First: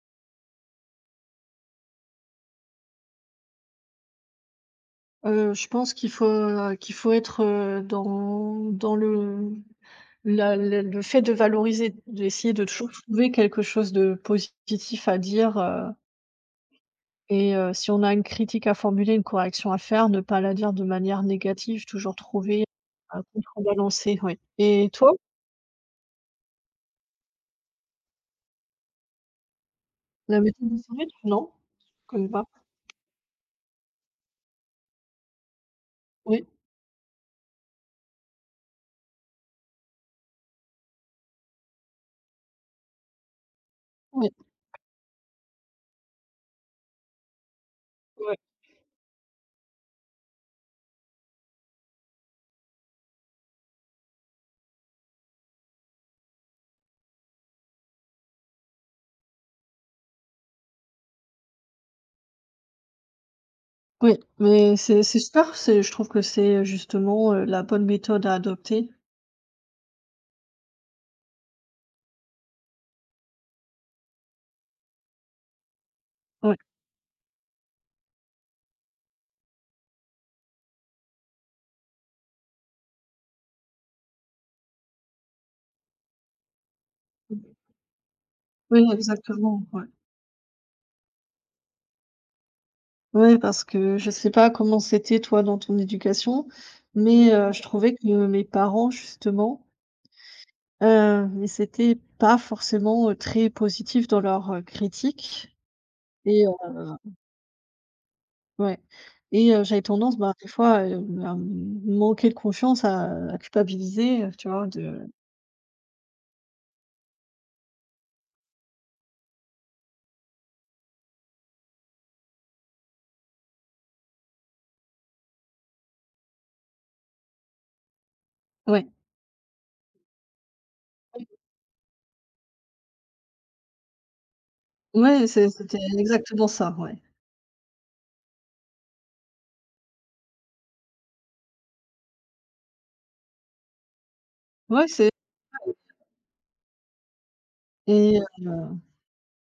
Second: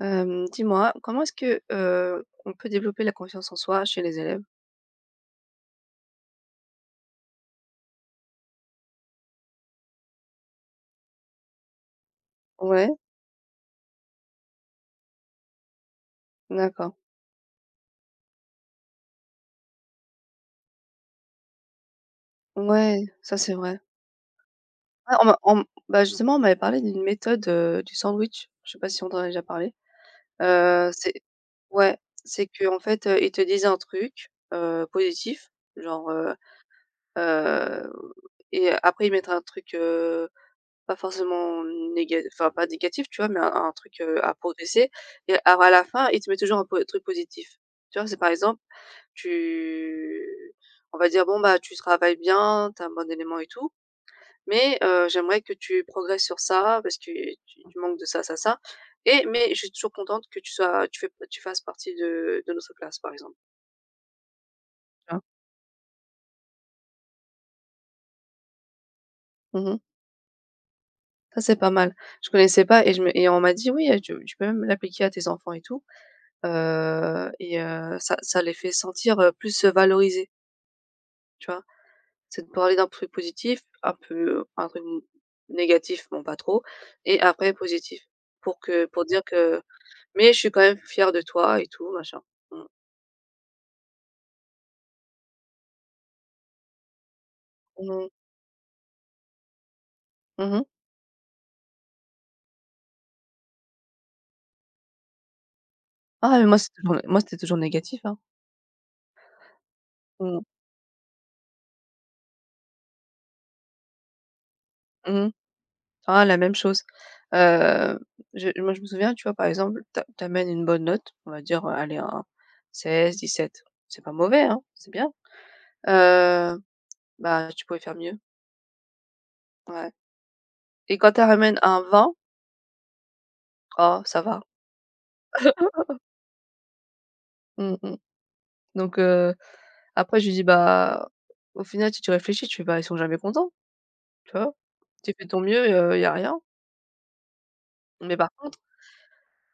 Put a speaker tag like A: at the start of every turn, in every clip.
A: Dis-moi, comment est-ce que, on peut développer la confiance en soi chez les élèves?
B: Je pense qu'il faut être, dans le la le fait de valoriser, d'essayer de
A: Ouais,
B: toujours trouver quelque chose de positif à dire,
A: d'accord.
B: et si on a une critique à formuler, une correction à faire, ne pas la dire de manière négative, toujours trouver
A: Ouais,
B: à
A: ça c'est vrai.
B: contrebalancer. Oui, et toi,
A: Ah on m'a on Bah, justement, on m'avait parlé d'une méthode, du sandwich. Je sais pas si on en a déjà parlé.
B: la méthode du sourire?
A: C'est
B: Non?
A: Ouais,
B: Tu connais pas?
A: c'est qu'en fait, ils te disent un truc, positif, genre,
B: Oui,
A: heu, et après ils mettent un truc, pas forcément, néga enfin pas négatif, tu vois? Mais un truc,
B: oui,
A: à progresser. Et alors à la fin, il te met toujours un po truc positif. Tu vois? C'est par
B: ouais,
A: exemple, tu on va dire: «Bon, bah, tu travailles bien, tu as un bon élément et tout, mais j'aimerais que tu progresses sur ça parce que tu manques de ça, ça, ça et mais je suis toujours contente que tu sois tu fais tu fasses partie de notre classe», par exemple,
B: oui, mais c'est
A: tu
B: c'est
A: vois?
B: super, c'est je trouve que c'est justement, la bonne méthode à adopter.
A: Mmh mh. Ça, c'est pas mal. Je connaissais pas et je me et on m'a dit: «Oui, tu peux même l'appliquer à tes enfants et tout».
B: Oui.
A: Ça les fait sentir, plus valorisés, tu vois? C'est de parler d'un truc positif, un peu un truc n négatif, bon pas trop, et après positif
B: Oui,
A: pour dire
B: exactement,
A: que:
B: ouais.
A: «Mais je suis quand même fière de toi et tout machin». Mmh.
B: Ouais, parce que je sais pas comment c'était toi dans ton éducation, mais je trouvais
A: Mmh mh.
B: que mes parents, justement,
A: Mmh.
B: ils étaient pas forcément, très positifs dans leurs, critiques,
A: Ah
B: et
A: mais moi c'était toujours négatif, hein.
B: ouais, et j'avais tendance, bah,
A: Mmh mh.
B: des fois, à manquer de confiance, à culpabiliser, tu vois? De
A: Mmh. Ah, la même chose. Heu, je moi je me souviens, tu vois, par exemple, tu a une bonne note, on va dire, allez un 16-17, c'est pas mauvais, hein, c'est bien. Heu Bah, tu pouvais faire mieux,
B: Ouais.
A: ouais. Et quand elle ramène un vin, oh ça va.
B: Ouais, c'était exactement ça, ouais.
A: Mmh mh. Donc, après je lui dis: «Bah, au final, si tu réfléchis, tu fais, bah, ils sont jamais contents», tu vois?
B: Ouais, c'est
A: Tu fais ton mieux, il y a rien. Mais
B: et
A: par contre,
B: heu,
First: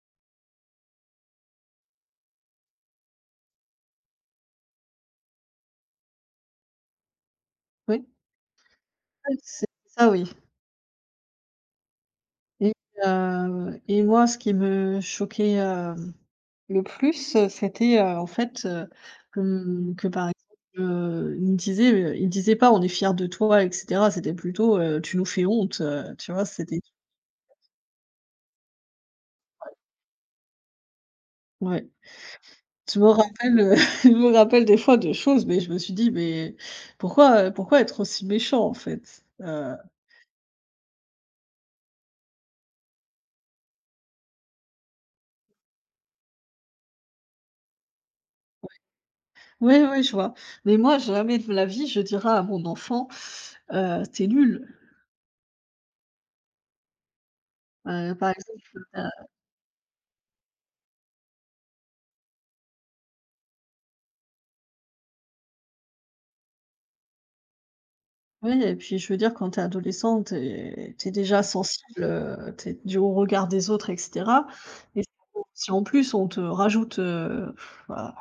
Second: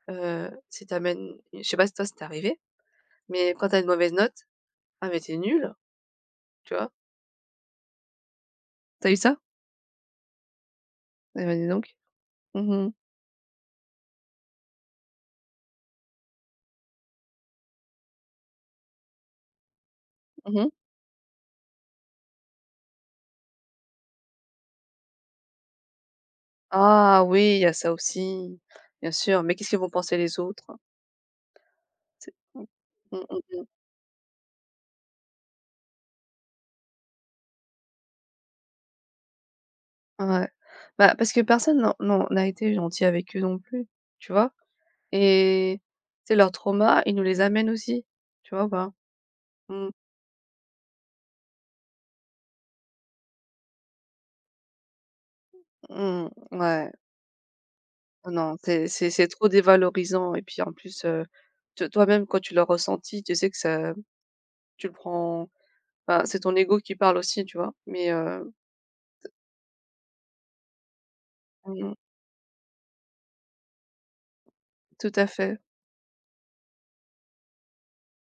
A: si t'amènes je sais pas si toi, c'est arrivé, mais quand t'as une mauvaise note: «Ah mais t'es nul, tu vois?
B: oui,
A: T'as eu ça?
B: c'est ça. Oui,
A: Eh bah, dis donc. Mmh
B: et
A: mh.
B: et moi, ce qui me choquait, hem le plus, c'était, en fait, que, par
A: Mmh.
B: exemple, il disait pas: «On est fier de toi» et cetera. C'était plutôt: «Tu nous fais honte», tu vois? C'était
A: Ah oui, il y a ça aussi, bien sûr, mais qu'est-ce qu'ils vont penser les autres?
B: Ouais.
A: C'est mmh.
B: Je me
A: Mmh mh,
B: rappelle,
A: mmh.
B: je me rappelle des fois de choses, mais je me suis dit: «Mais pourquoi être aussi méchant, en fait?»
A: Ouais. Bah, parce que personne n'a été gentil avec eux non plus, tu vois? Et c'est leur trauma, ils nous les amènent aussi, tu vois ou pas?
B: Ouais,
A: Mmh,
B: ouais, je vois. Mais moi, jamais de la vie, je dirais à mon enfant: «Tu nul».
A: mmh, ouais.
B: Par
A: Oh non,
B: exemple,
A: c'est trop dévalorisant et puis en plus, te toi-même quand tu l'as ressenti, tu sais que ça tu le prends, enfin, c'est ton ego qui parle aussi, tu vois?
B: oui, et puis je veux dire quand t'es adolescente, t'es es déjà
A: Mmh,
B: sensible, tu du au regard des autres, et cetera, et
A: tout à fait.
B: si en plus on te rajoute, bah,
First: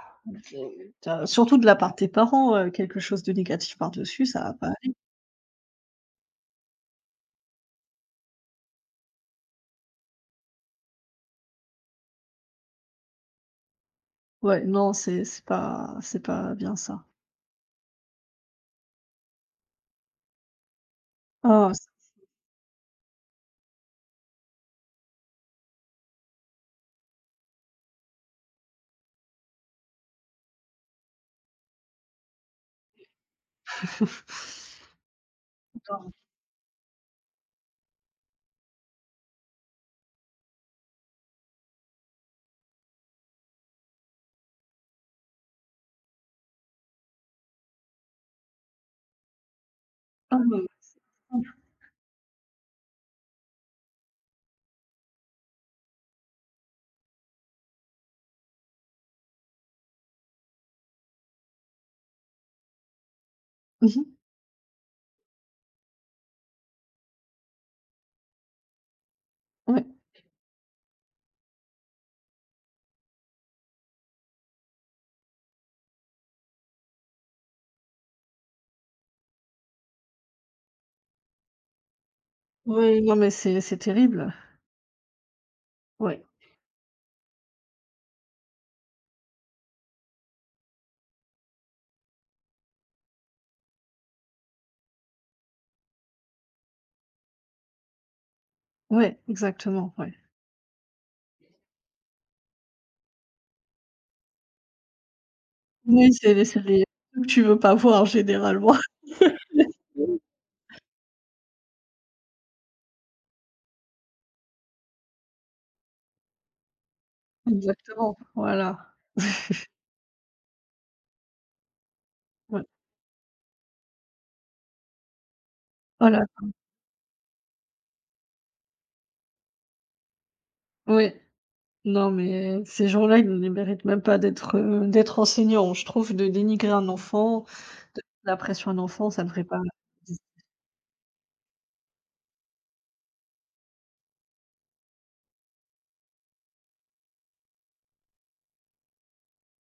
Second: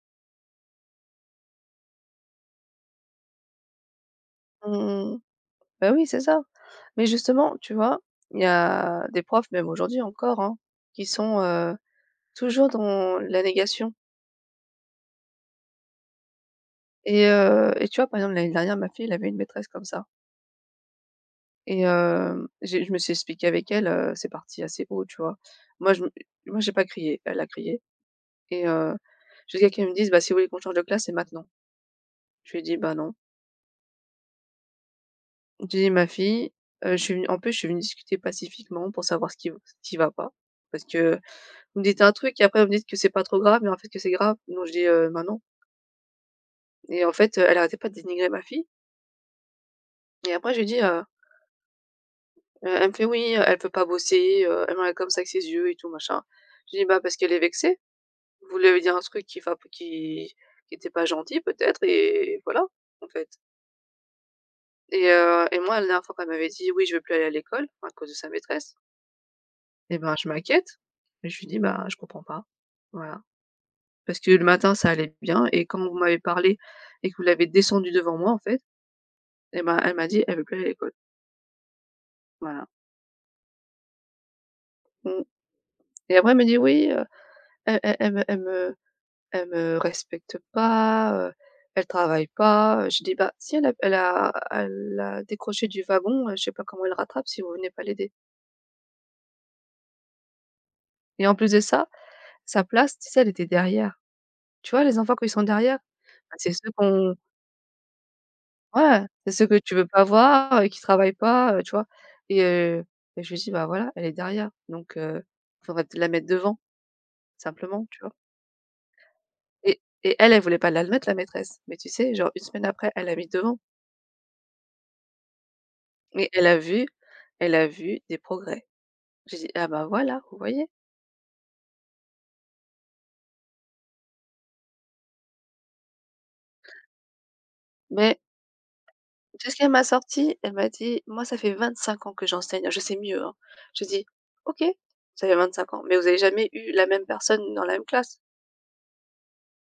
B: tu as surtout de la part de tes parents, quelque chose de négatif par-dessus, ça va pas aller.
A: Mmh. Bah, oui, c'est ça. Mais justement, tu vois, il y a des profs, même aujourd'hui encore, hein, qui sont, toujours dans la négation.
B: Ouais, non, c'est pas bien, ça.
A: Et tu vois, par exemple, l'année dernière, ma fille, elle avait une maîtresse comme ça,
B: Ah, c
A: et j'ai je me suis expliquée avec elle, c'est parti assez haut, tu vois? Moi, je me Moi, j'ai pas crié, elle a crié, et heu, jusqu'à qu'elle me dise: «Bah, si vous voulez qu'on change de classe, c'est maintenant». Je lui ai dit: «Bah, non». J'ai dit: «Ma fille, je suis venue», en plus, je suis venue discuter pacifiquement pour savoir ce qui va pas parce que vous me dites un truc et après vous me dites que c'est pas trop grave, mais en fait que c'est grave. Non, je dis: Bah, non». Et en fait, elle arrêtait pas de dénigrer ma fille. Et après je
B: Mmh.
A: lui ai dit,
B: Mmh
A: Elle me fait: «Oui, elle peut pas bosser, elle me regarde comme ça avec ses yeux et tout machin». Je dis: «Bah, parce qu'elle est vexée. Vous lui avez dit un truc qui va qui était pas gentil peut-être et voilà, en fait».
B: mh.
A: Et moi, la dernière fois qu'elle m'avait dit: «Oui, je veux plus aller à l'école» à cause de sa maîtresse,
B: Ouais.
A: et ben, je m'inquiète. Et je lui dis: «Bah, je comprends pas». Voilà, parce que le matin ça allait bien, et quand vous m'avez parlé et que vous l'avez descendue devant moi, en fait, et ben, elle m'a dit: «Elle veut plus aller à l'école». Voilà,
B: Ouais, non, mais c'est terrible.
A: mmh. Et
B: Ouais,
A: après elle me dit: «Oui, elle elle elle me elle me Elle me respecte pas, elle travaille pas, Je dis: «Bah, si elle a décroché du wagon, je sais pas comment elle rattrape si vous venez pas l'aider».
B: ouais, exactement, ouais.
A: Et en plus de ça, sa place, tu sais, elle était derrière. Tu vois les enfants quand ils sont derrière?
B: Oui, c'est
A: Bah,
B: les
A: c'est
B: c'est
A: ceux
B: les
A: qu'on
B: trucs que tu veux pas voir généralement.
A: Ouais, c'est ceux que tu veux pas voir, qui travaillent pas, tu vois? Et heu et je lui dis: «Bah, voilà, elle est derrière donc faudrait peut-être la mettre devant, simplement», tu vois?
B: Exactement, voilà.
A: Et elle, elle voulait pas la mettre, la maîtresse, mais tu sais, genre une
B: Ouais,
A: semaine après, elle l'a mise devant.
B: voilà,
A: Et elle a vu des progrès. J'ai dit: «Ah bah voilà, vous voyez?»
B: oui. Non, mais ces gens-là, ils ne méritent même pas d'être enseignants. Je trouve de dénigrer un enfant, de mettre
A: Mais
B: la pression à un enfant, ça ne devrait
A: tu ce
B: pas
A: qu'elle m'a
B: exis
A: sorti? Elle m'a dit: «Moi ça fait 25 ans que j'enseigne, je sais mieux, hein». Je dis: «OK, ça fait 25 ans, mais vous avez jamais eu la même personne dans la même classe,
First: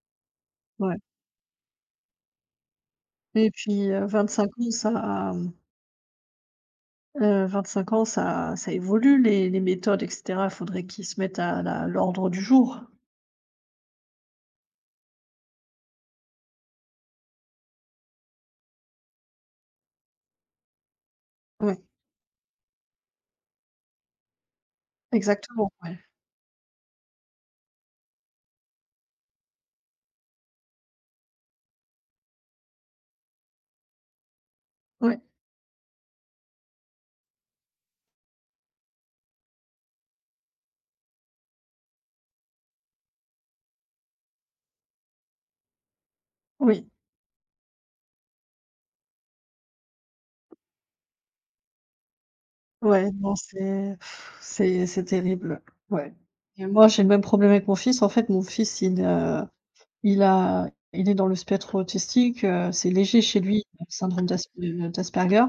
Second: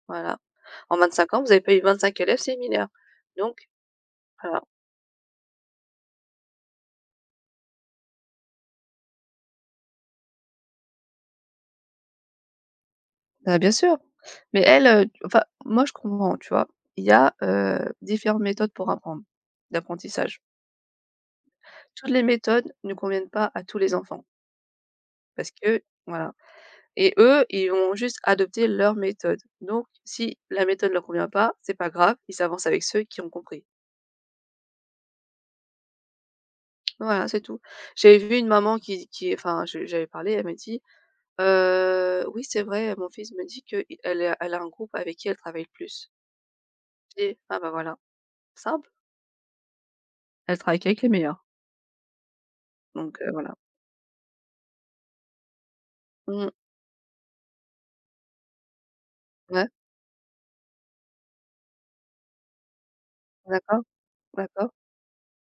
A: voilà.
B: Ouais.
A: En 25 ans, vous n'avez pas eu 25 élèves similaires,
B: Et
A: donc
B: puis, 25
A: voilà».
B: ans, ça, mmh, 25 ans, ça évolue les méthodes, et cetera. Il faudrait qu'ils se mettent à la l'ordre du jour.
A: Bah bien sûr, mais elle, enfin moi je comprends, tu vois? Il y a, différentes méthodes pour apprendre, d'apprentissage.
B: Oui,
A: Toutes les méthodes ne conviennent pas à tous les enfants parce
B: exactement,
A: que
B: ouais,
A: voilà. Et eux, ils ont juste adopté leur méthode. Donc si la méthode leur convient pas, c'est pas grave, ils avancent avec ceux qui ont compris.
B: ouais,
A: Voilà, c'est tout. J'avais vu une maman qui enfin je j'avais parlé, elle m'a dit: Oui, c'est vrai, mon fils me dit qu'elle a un groupe avec qui elle travaille le plus».
B: oui.
A: Je: «Ah bah voilà, simple, elle travaille qu'avec les meilleurs».
B: Ouais,
A: Donc,
B: non,
A: voilà.
B: c'est terrible, ouais.
A: Mmh.
B: Et moi, j'ai le même problème avec mon fils. En fait, mon fils,
A: Ouais,
B: il a il est dans le spectre autistique, c'est léger chez lui,
A: d'accord,
B: le syndrome
A: d'accord.
B: d'Asperger.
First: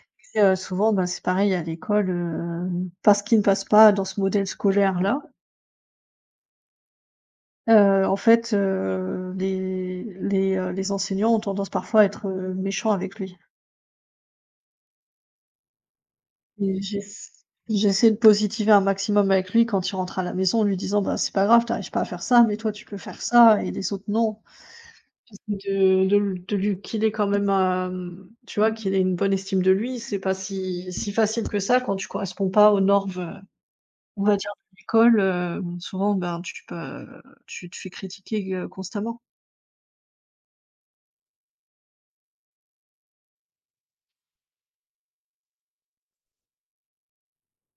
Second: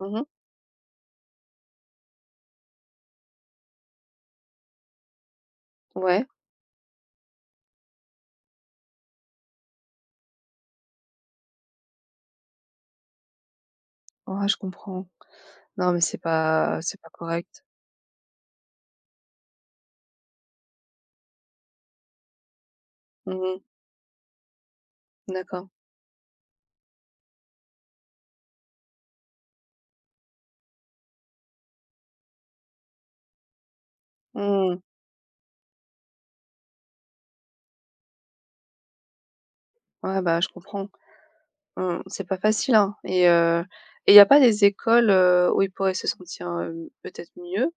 A: Mmh.
B: Et souvent, ben, c'est pareil à l'école, parce qu'il ne passe pas dans ce modèle scolaire-là.
A: Ouais.
B: En fait, les enseignants ont tendance parfois à être, méchants avec lui.
A: Ouais, je comprends. Non, mais
B: Et
A: c'est pas correct.
B: j'essaie de positiver un maximum avec lui quand il rentre à la maison en lui disant: «Bah, c'est pas grave, tu arrives pas à faire ça, mais toi tu peux faire
A: Mmh.
B: ça et les autres non».
A: D'accord.
B: de de de lui qu'il ait quand même, tu vois, qu'il ait une bonne estime de lui. C'est pas si facile que ça quand tu corresponds pas aux normes, on va dire, de
A: Mmh.
B: l'école. Souvent, ben, tu te fais critiquer, constamment.
A: Ouais, bah, je comprends. Mmh, c'est pas facile, hein. Et il y a pas des écoles, où ils pourraient se sentir, peut-être mieux?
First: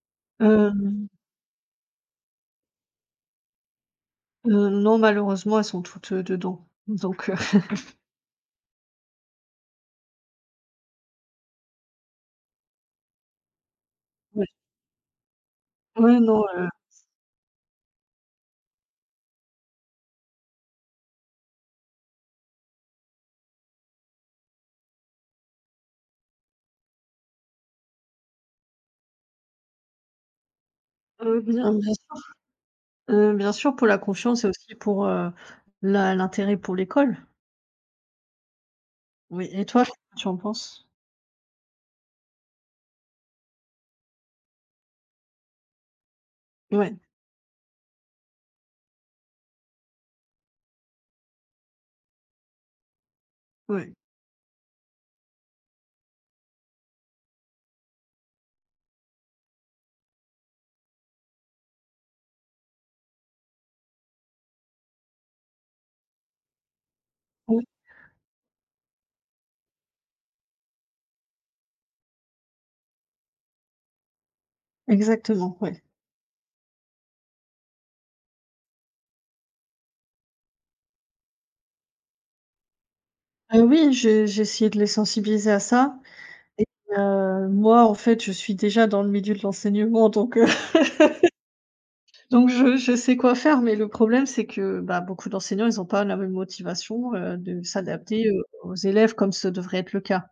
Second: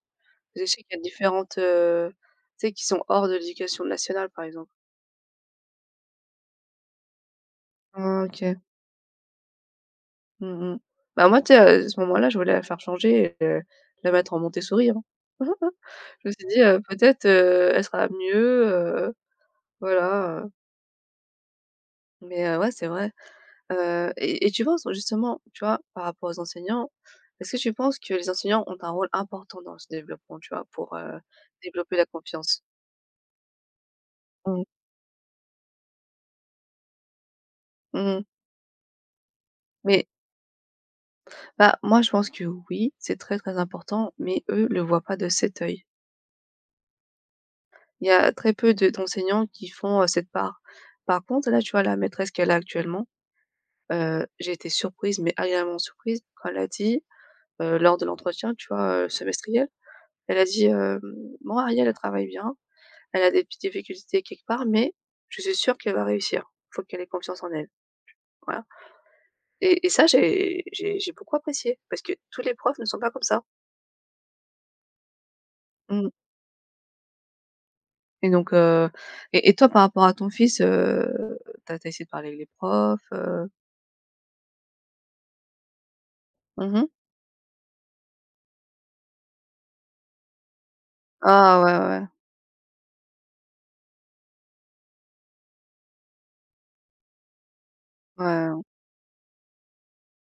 A: Parce que je sais qu'il y a
B: Hem,
A: différentes, tu sais, qui sont hors de l'éducation nationale, par exemple.
B: non, malheureusement, elles sont toutes, dedans. Donc
A: Ah, OK. Mmh mh. Bah, moi, tu sais, à ce moment-là, je voulais la faire changer et la mettre en
B: ouais.
A: Montessori, hein.
B: Ouais,
A: Je me
B: non,
A: suis dit, «Peut-être, elle sera mieux», voilà, mais ouais, c'est vrai. Tu penses justement, tu vois, par rapport aux enseignants, est-ce que tu penses que les enseignants ont un rôle important dans ce développement, tu vois, pour,
B: heu, bien bien
A: développer la confiance?
B: Bien sûr, pour la confiance, et
A: Mmh.
B: aussi pour, la l'intérêt pour l'école.
A: Mmh,
B: Oui, et toi,
A: mais
B: qu'est-ce que tu en penses?
A: bah, moi, je pense que oui, c'est très, très important, mais eux le voient pas de cet œil.
B: Ouais,
A: Il y a très peu de d'enseignants qui font, cette part. Par contre, là, tu vois, la maîtresse qu'elle a actuellement,
B: ouais.
A: j'ai été surprise, mais agréablement surprise quand elle a dit, lors de l'entretien, tu vois, semestriel, elle a dit, hem: «Moi, Ariel, elle travaille bien. Elle a des petites difficultés quelque part, mais je suis sûre qu'elle va réussir. Faut qu'elle ait confiance en
B: Oui,
A: elle. Voilà. Et ça, j'ai beaucoup apprécié parce que tous les profs ne sont pas comme ça.
B: exactement, ouais.
A: Mmh. Et donc heu et et toi, par rapport à ton fils, tu as essayé de parler avec les profs?
B: Oui, j'ai essayé de les sensibiliser à ça. Et
A: Mmh.
B: moi, en fait, je suis déjà dans le milieu de l'enseignement, donc
A: Ah ouais, ouais, ouais.
B: donc je sais quoi faire. Mais le problème, c'est que, bah, beaucoup d'enseignants, ils ont pas la même motivation, de
A: Ouais,
B: s'adapter,
A: ouais, ouais.
B: aux élèves, comme ce devrait être le cas.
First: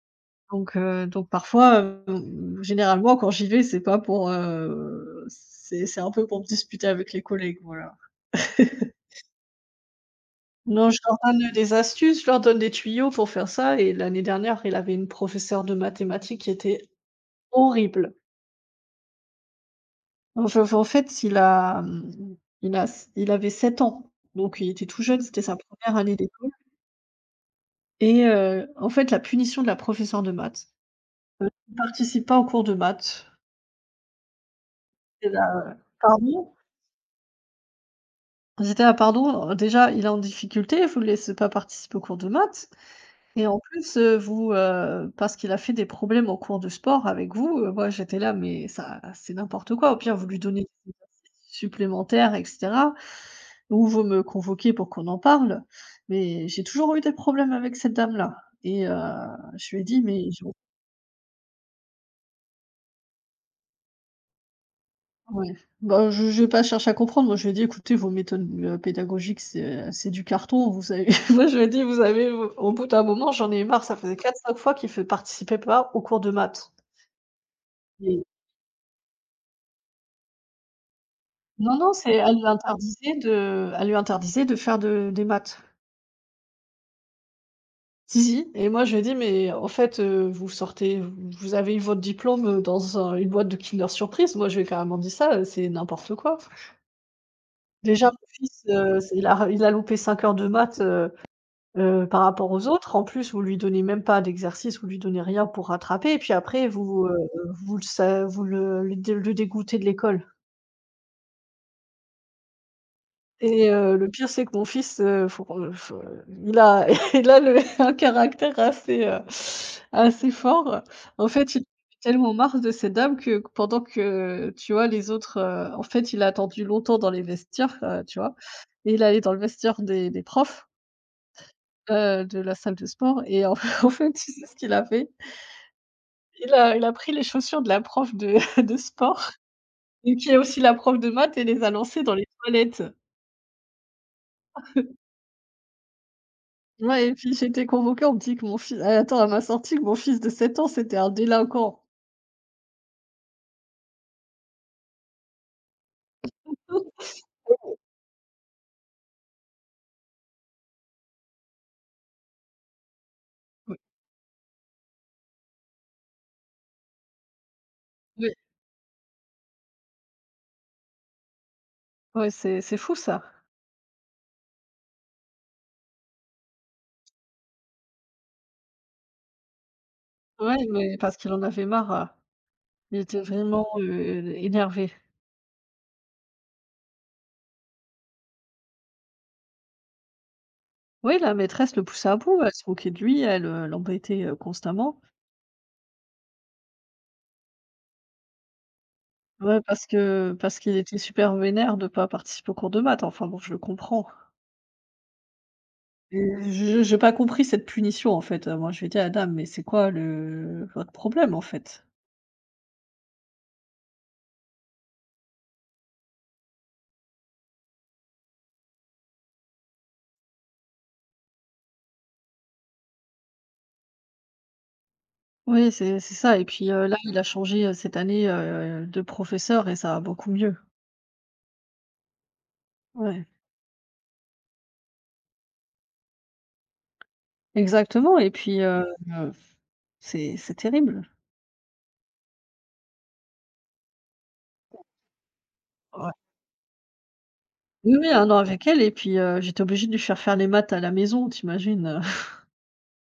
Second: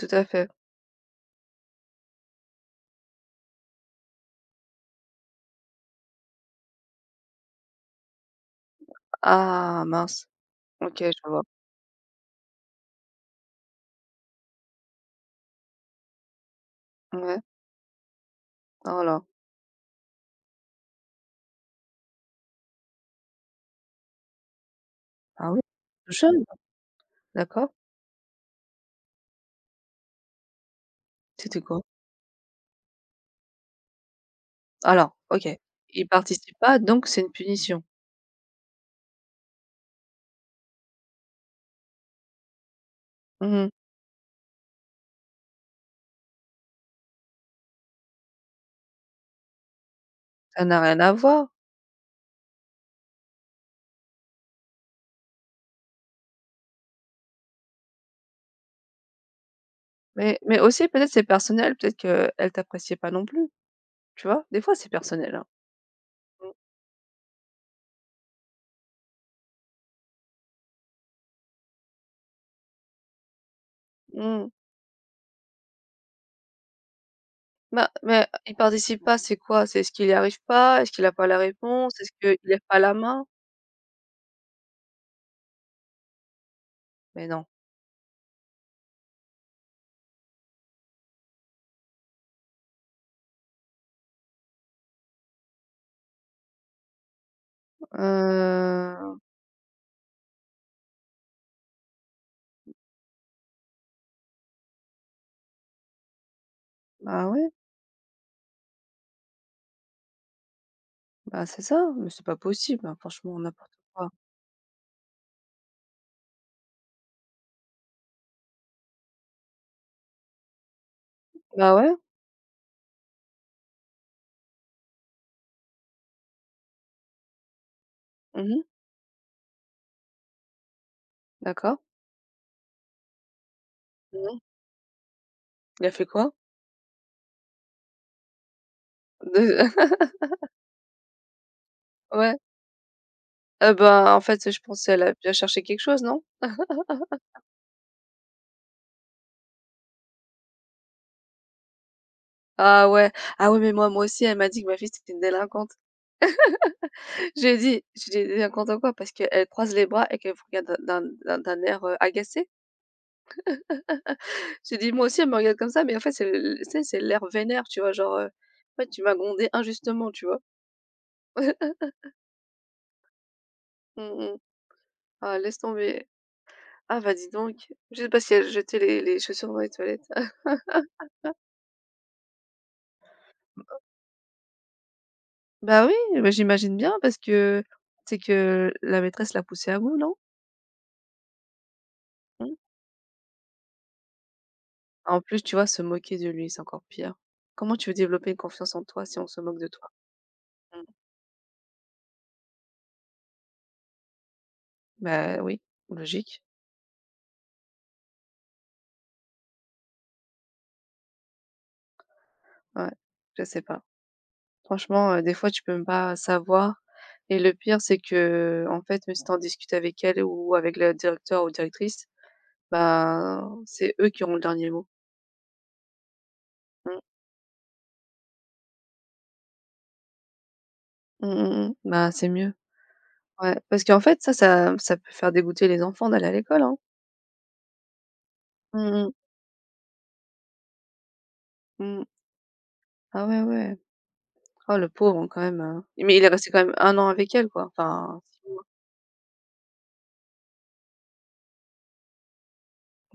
A: Tout à fait.
B: Donc parfois, généralement quand j'y vais, c'est pas pour, c'est un peu pour me disputer avec les collègues, voilà.
A: Ah mince.
B: Non,
A: OK,
B: je leur
A: je vois.
B: donne des astuces, je leur donne des tuyaux pour faire ça. Et l'année dernière, il avait une professeure de mathématiques qui était
A: Ouais.
B: horrible.
A: Oh là.
B: Enfin, en fait, il a, mmh, il a il avait 7 ans, donc il était tout jeune, c'était
A: Ah
B: sa
A: oui,
B: première
A: tout
B: année
A: jeune?
B: d'école.
A: D'accord.
B: Et en fait, la punition de la professeure de maths:
A: C'était
B: «Tu ne
A: quoi?
B: participes pas au cours de maths».
A: Alors,
B: J'étais
A: OK.
B: là:
A: Il
B: «Pardon?»
A: participe pas, donc c'est une punition.
B: Ils étaient là: «Pardon, déjà il est en difficulté, vous le laissez pas participer aux cours de maths, et en
A: Mmh.
B: plus, vous, parce qu'il a fait des problèmes en cours de sport avec vous». Moi, j'étais là: «Mais ça, c'est n'importe quoi, au pire vous lui donnez
A: Ça n'a
B: des
A: rien à voir.
B: exercices supplémentaires, et cetera, ou vous me convoquez pour qu'on en parle». Mais j'ai toujours eu des problèmes avec cette dame-là. Et je lui ai dit: «Mais
A: Mais
B: je».
A: mais aussi peut-être c'est personnel, peut-être qu'elle t'appréciait pas non plus, tu vois? Des fois c'est personnel, hein.
B: Ouais. Bah, je j'ai pas cherché à comprendre. Moi, je lui ai dit: «Écoutez, vos méthodes, pédagogiques, c'est du carton. Vous avez» moi, je lui ai dit: «Vous avez, au bout d'un moment, j'en ai eu marre. Ça faisait quatre
A: Mmh.
B: cinq fois qu'il ne participait pas au cours de maths».
A: Bah,
B: Et
A: mais il participe pas, c'est quoi? C'est ce qu'il n'y arrive pas? Est-ce qu'il a pas la
B: non, non,
A: réponse? Est-ce
B: c'est, elle
A: qu'il
B: lui
A: lève pas la
B: interdisait
A: main?
B: de elle lui interdisait de faire de des maths.
A: Mais non.
B: Si, si. Et moi, je lui ai dit: «Mais en fait, vous avez eu votre diplôme, dans un une boîte de Kinder Surprise». Moi, je lui ai carrément dit ça: «C'est n'importe quoi». Déjà, mon fils,
A: Heu,
B: il a loupé 5 heures de maths. Par rapport aux autres, en plus, vous lui donnez même pas d'exercice, vous lui donnez rien pour rattraper, et puis après vous,
A: Bah, ouais,
B: vous le sa vous le dé le dégoûtez de l'école.
A: bah, c'est ça, mais c'est pas possible, hein, franchement,
B: Et
A: n'importe
B: le
A: quoi.
B: pire, c'est que mon fils, faut qu'on faut il a il a le un caractère assez, assez fort. En fait, il est
A: Bah, ouais.
B: tellement marre de ces dames que pendant que, tu vois, les autres, en fait, il a attendu longtemps dans les vestiaires, tu vois?
A: Mmh.
B: Et il est allé dans le vestiaire des profs,
A: D'accord.
B: de la salle de sport, et en en fait, tu
A: Mmh.
B: sais ce qu'il a fait?
A: Il a fait quoi?
B: Il a pris les chaussures de la prof de de sport,
A: De
B: et qui est aussi la prof de maths, et les a lancées dans les
A: ouais.
B: toilettes.
A: Ah, bah, en fait, je pense elle a bien cherché quelque chose, non?
B: Ouais. Et puis j'ai été convoquée, on me dit que mon fils, ah, attends, elle m'a sorti que mon fils de 7 ans, c'était un délinquant.
A: Ah ouais. Ah ouais, mais moi aussi elle m'a dit que ma fille c'était une délinquante. Je lui ai dit: «Elle est contente, quoi?» parce qu'elle croise les bras et qu'elle me regarde d'un air, agacé.
B: Oui,
A: J'ai dit: «Moi aussi, elle me regarde comme ça», mais en fait, c'est le tu sais, c'est l'air vénère, tu vois? Genre,
B: oui,
A: «Ouais, tu m'as grondée injustement», tu vois?
B: ouais, c'est fou, ça.
A: Mmh mh. Ah, laisse tomber. Ah bah, dis donc, je sais pas si elle jetait les chaussures dans les toilettes.
B: Ouais, mais parce qu'il en avait marre, il était vraiment, énervé.
A: Bah oui, bah, j'imagine bien parce que c'est que la maîtresse l'a poussé à bout, non?
B: Oui, la maîtresse le poussait à bout, elle
A: Mmh.
B: se moquait de lui, elle, l'embêtait, constamment.
A: En plus, tu vois, se moquer de lui, c'est encore pire. Comment tu veux développer une confiance en toi si on se moque
B: Ouais,
A: de
B: parce
A: toi?
B: que parce qu'il
A: Mmh.
B: était super vénère de ne pas participer aux cours de maths, enfin bon, je le comprends.
A: Bah oui, logique.
B: Je j'ai pas compris cette punition, en fait. Moi, je lui ai dit: «Ah dame, mais c'est quoi le votre problème, en fait?»
A: Ouais, je sais pas. Franchement, des fois, tu peux même pas savoir. Et le pire, c'est que en fait, même si t'en discutes avec elle ou avec le directeur ou directrice, bah, c'est eux qui auront le dernier mot.
B: Oui, c'est ça. Et puis, là,
A: Mmh.
B: il a changé, cette année, de professeur, et ça va beaucoup mieux.
A: Mmh mh, mmh. Bah, c'est mieux.
B: Ouais,
A: Ouais, parce qu'en fait, ça peut faire dégoûter les enfants d'aller à l'école, hein.
B: exactement. Et puis,
A: Mmh mh.
B: c'est terrible.
A: Mmh. Ah ouais, ouais. Oh, le pauvre, hein, quand même,
B: Ouais.
A: mais il est resté quand même un an avec elle, quoi,
B: Oui, oui,
A: enfin
B: 1 an
A: 6 mois.
B: avec elle. Et puis, j'étais obligée de lui faire faire les maths à la maison. T'imagines?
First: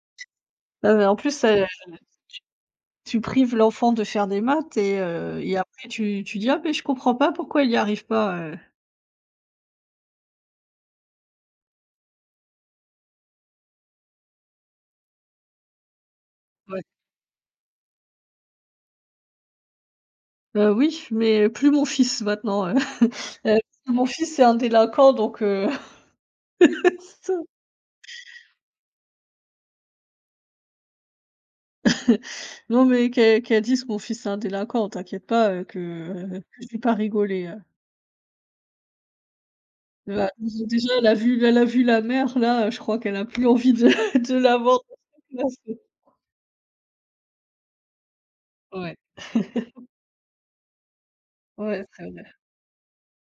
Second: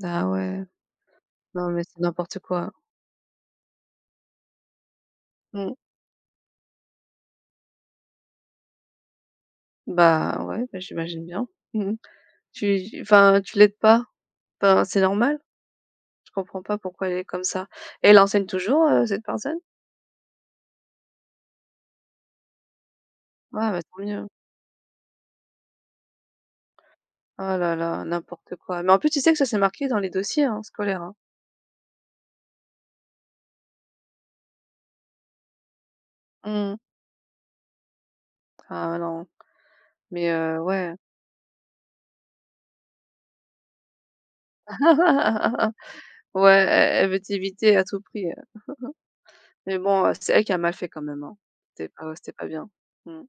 A: Ah ouais,
B: Non, mais en plus,
A: non mais c'est n'importe quoi.
B: tu prives l'enfant de faire des maths. Et
A: Mmh.
B: après tu dis: «Ah, mais je comprends pas pourquoi il n'y arrive pas».
A: Bah, ouais, bah, j'imagine bien. Tu Enfin, tu l'aides pas? Enfin, c'est normal. Je comprends pas
B: Ouais.
A: pourquoi elle est comme ça. Et elle enseigne toujours, cette personne?
B: Oui, mais plus mon fils maintenant. Heu,
A: Ah bah, tant
B: Mon
A: mieux.
B: fils est un délinquant, donc
A: Oh là là, n'importe quoi. Mais en plus, tu sais que ça, c'est marqué dans les dossiers, hein, scolaires, hein.
B: non, mais qu'elle dise que mon fils est un délinquant, t'inquiète pas, que je
A: Mmh.
B: vais pas rigoler.
A: Ah non, mais
B: Voilà, déjà
A: ouais.
B: elle a vu la mère là, je crois qu'elle a plus envie de de la voir dans sa classe.
A: Ouais, elle veut t'éviter à tout prix,
B: Ouais.
A: mais bon, c'est elle qui a mal fait quand même, hein.
B: Ouais, c'est
A: C'était
B: vrai.
A: pas bien. Mmh.